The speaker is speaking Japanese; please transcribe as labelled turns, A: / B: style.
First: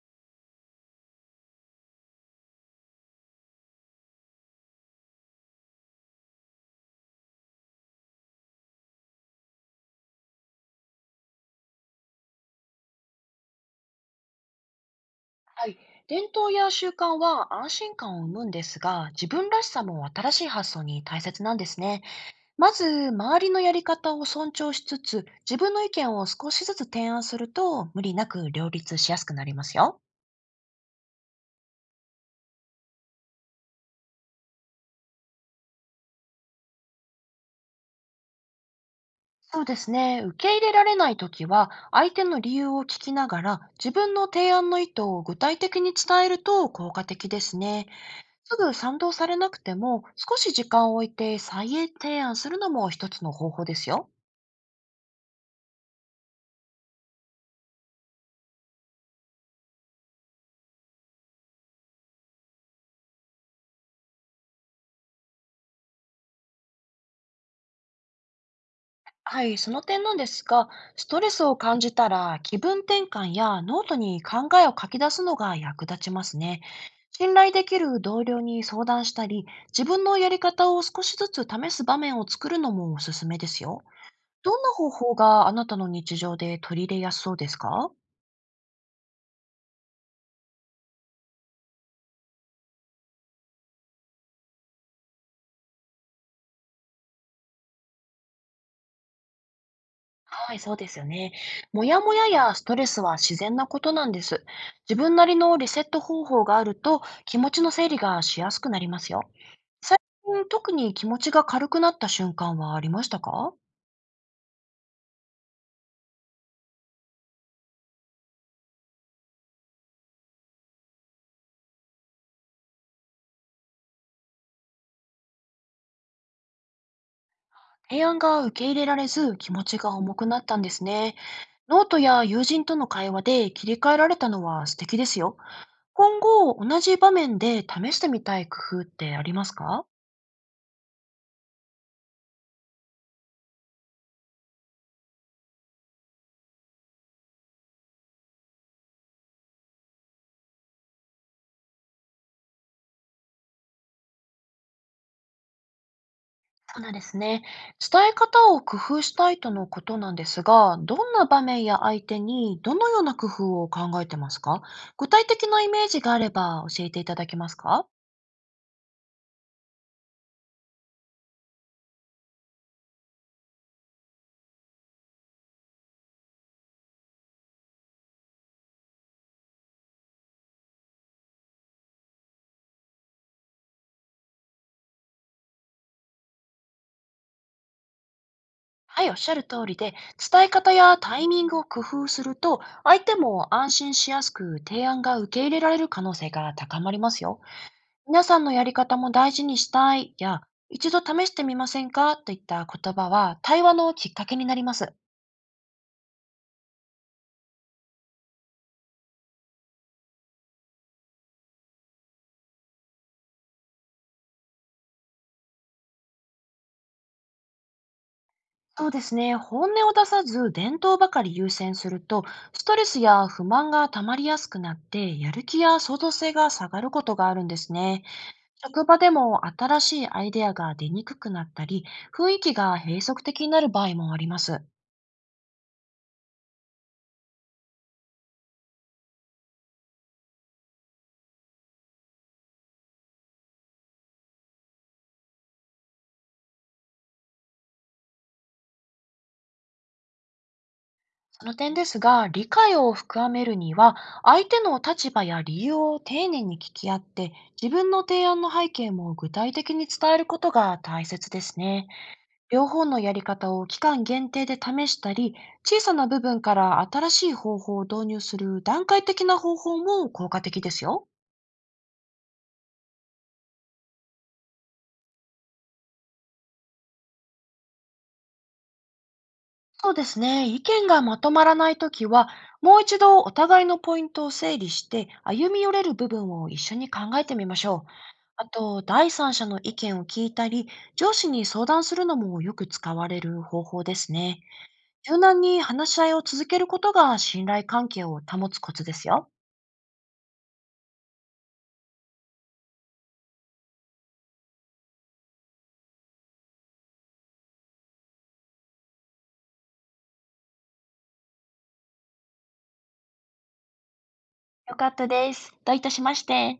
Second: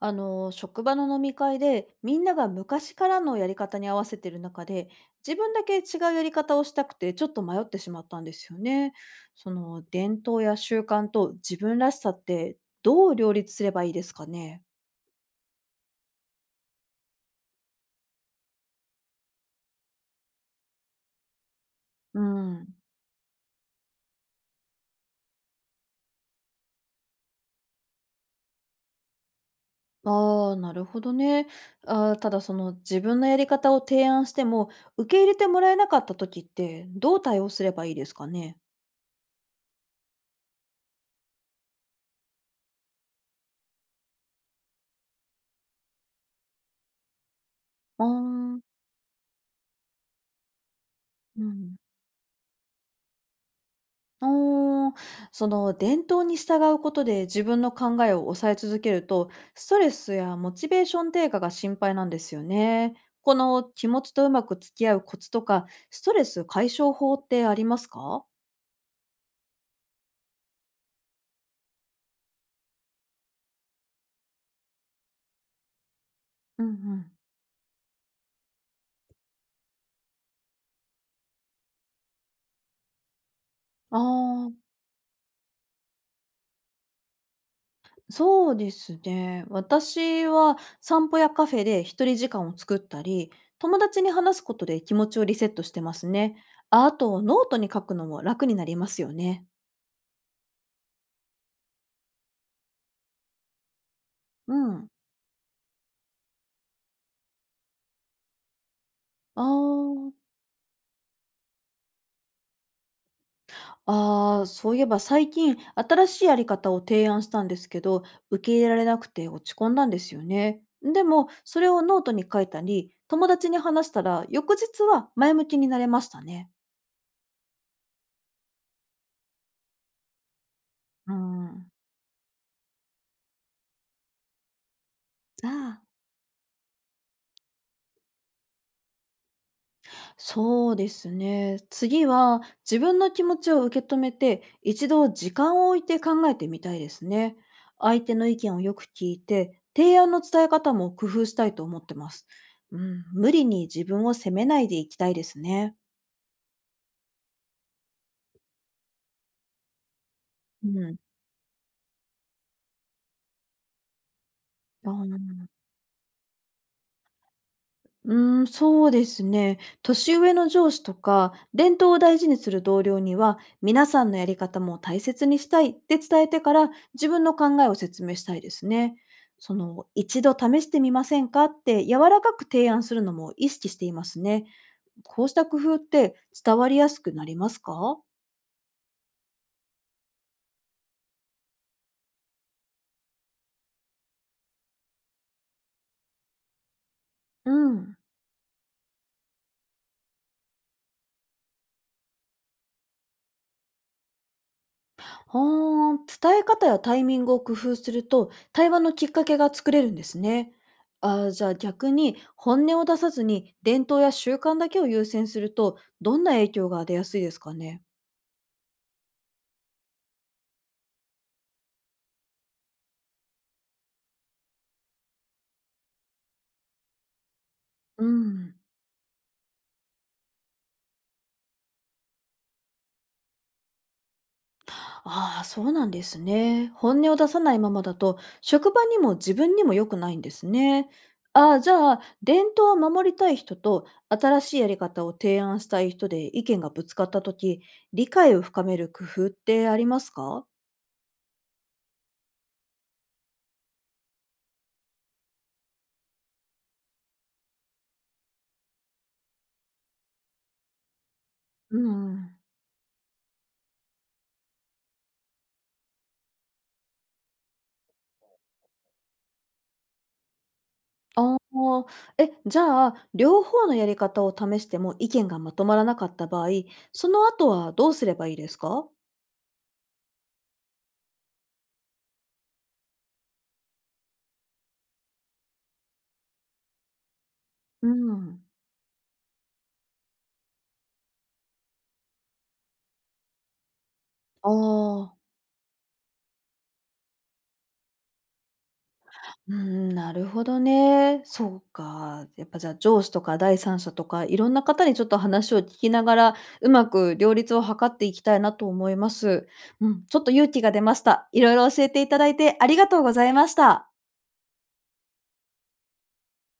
A: あの職場の飲み会でみんなが昔からのやり方に合わせてる中で自分だけ違うやり方をしたくてちょっと迷ってしまったんですよね。その伝統や習慣と自分らしさって、どう両立すればいいですかね。
B: はい。伝統や習慣は安心感を生むんですが、自分らしさも新しい発想に大切なんですね。
A: うん。
B: まず、周りのやり方を尊重しつつ、自分の意見を少しずつ提案すると、無理なく両立しやすくなりますよ。
A: ああ、なるほどね。ただ自分のやり方を提案しても受け入れてもらえなかった時って、どう対応すればいいですかね。
B: そうですね。受け入れられないときは、相手の理由を聞きながら、自分の提案の意図を具体的に伝えると効果的ですね。
A: あ
B: すぐ
A: あ、
B: 賛同されなくても、少し時間を置いて
A: う
B: 再
A: ん。
B: 提案するのも一つの方法ですよ。
A: おーその伝統に従うことで自分の考えを抑え続けると、ストレスやモチベーション低下が心配なんですよね。この気持ちとうまく付き合うコツとか、ストレス解消法ってありますか？
B: はい、その点なんですが、ストレスを感じたら気分転換やノートに考えを書き出すのが役立ちますね。
A: うんうん。
B: 信頼できる同僚に相談したり、自分のやり方を少しずつ試す場面を作るのもおすすめですよ。
A: ああ、
B: どんな方法があなたの日常で取り入れやすそうですか？
A: そうですね。私は散歩やカフェで一人時間を作ったり、友達に話すことで気持ちをリセットしてますね。ああ、とノートに書くのも楽になりますよね。
B: はい、そうですよね。もやもややストレスは自然なことなんです。
A: うん。
B: 自分なりのリセット方法があると気持ちの整理がしやすくなりますよ。
A: あ
B: 最
A: あ。
B: 近特に気持ちが軽くなった瞬間はありましたか？
A: ああ、そういえば最近、新しいやり方を提案したんですけど、受け入れられなくて落ち込んだんですよね。でも、それをノートに書いたり、友達に話したら、翌日は前向きになれましたね。
B: 提案が受け入れられず気持ちが重くなったんです
A: う
B: ね。
A: ん。
B: ノートや友人との会話で切り替えられたのは素敵ですよ。
A: ああ、
B: 今後同じ場面で試してみたい工夫ってありますか？
A: そうですね。次は自分の気持ちを受け止めて、一度時間を置いて考えてみたいですね。相手の意見をよく聞いて、提案の伝え方も工夫したいと思ってます。うん、無理に自分を責めないでいきたいですね。
B: そうなんですね。伝え方を工夫したいとのことなんです
A: う
B: が、
A: ん。
B: どんな場面や相手にどのような工夫を考えてますか？
A: あ
B: 具体
A: ー
B: 的なイメージがあれば教えていただけますか？
A: うそうですね。年上の上司とか、伝統を大事にする同僚には、皆さんのやり方も大切にしたいって伝えてから、自分の考えを説明したいですね。その、一度試してみませんかって柔らかく提案するのも意識していますね。こうした工夫って伝わりやすくなりますか？
B: はい、おっしゃる通りで、伝え方やタイミングを工夫すると、相手も安心しやすく提案が受け入れられる可能性が高まりますよ。
A: うん。
B: 皆さんのやり方も大事にしたいや、一度試してみませんかといった言葉は対話のきっかけになります。
A: はあ、伝え方やタイミングを工夫すると、対話のきっかけが作れるんですね。じゃあ逆に、本音を出さずに伝統や習慣だけを優先すると、どんな影響が出やすいですかね。
B: そうですね。本音を出さず、伝統ばかり優先すると、ストレスや不満が溜まりやすくなって、やる気や創造性が下がることがあるんですね。
A: うん。
B: 職場でも新しいアイデアが出にくくなったり、雰囲気が閉塞的になる場合もあります。
A: ああ、そうなんですね。本音を出さないままだと、職場にも自分にも良くないんですね。ああ、じゃあ、伝統を守りたい人と、新しいやり方を提案したい人で意見がぶつかったとき、理解を深める工夫ってありますか？
B: その点ですが、理解を深めるには、相手の立場や理由を丁寧に聞き合って、自分の提案の背景も具体的に伝えることが大切です
A: う
B: ね。
A: ん。
B: 両方のやり方を期間限定で試したり、小さな部分から新しい方法を導入する段階的な方法も効果的ですよ。
A: ああ、え、じゃあ、両方のやり方を試しても意見がまとまらなかった場合、その後はどうすればいいですか？
B: そうですね。意見がまとまらないときは、もう一度お互いのポイントを整理して、歩み寄れる部分を一緒に考えてみましょ
A: う
B: う。
A: ん。
B: あと、第三者の意見を聞いたり、上司に相談するのもよく使われる方法ですね。
A: ああ、
B: 柔軟に話し合いを続けることが信頼関係を保つコツですよ。
A: うん、なるほどね。そうか。やっぱじゃあ、上司とか第三者とか、いろんな方にちょっと話を聞きながら、うまく両立を図っていきたいなと思います。うん、ちょっと勇気が出ました。いろいろ教えていただいてありがとうございました。
B: 良かったです。どういたしまして。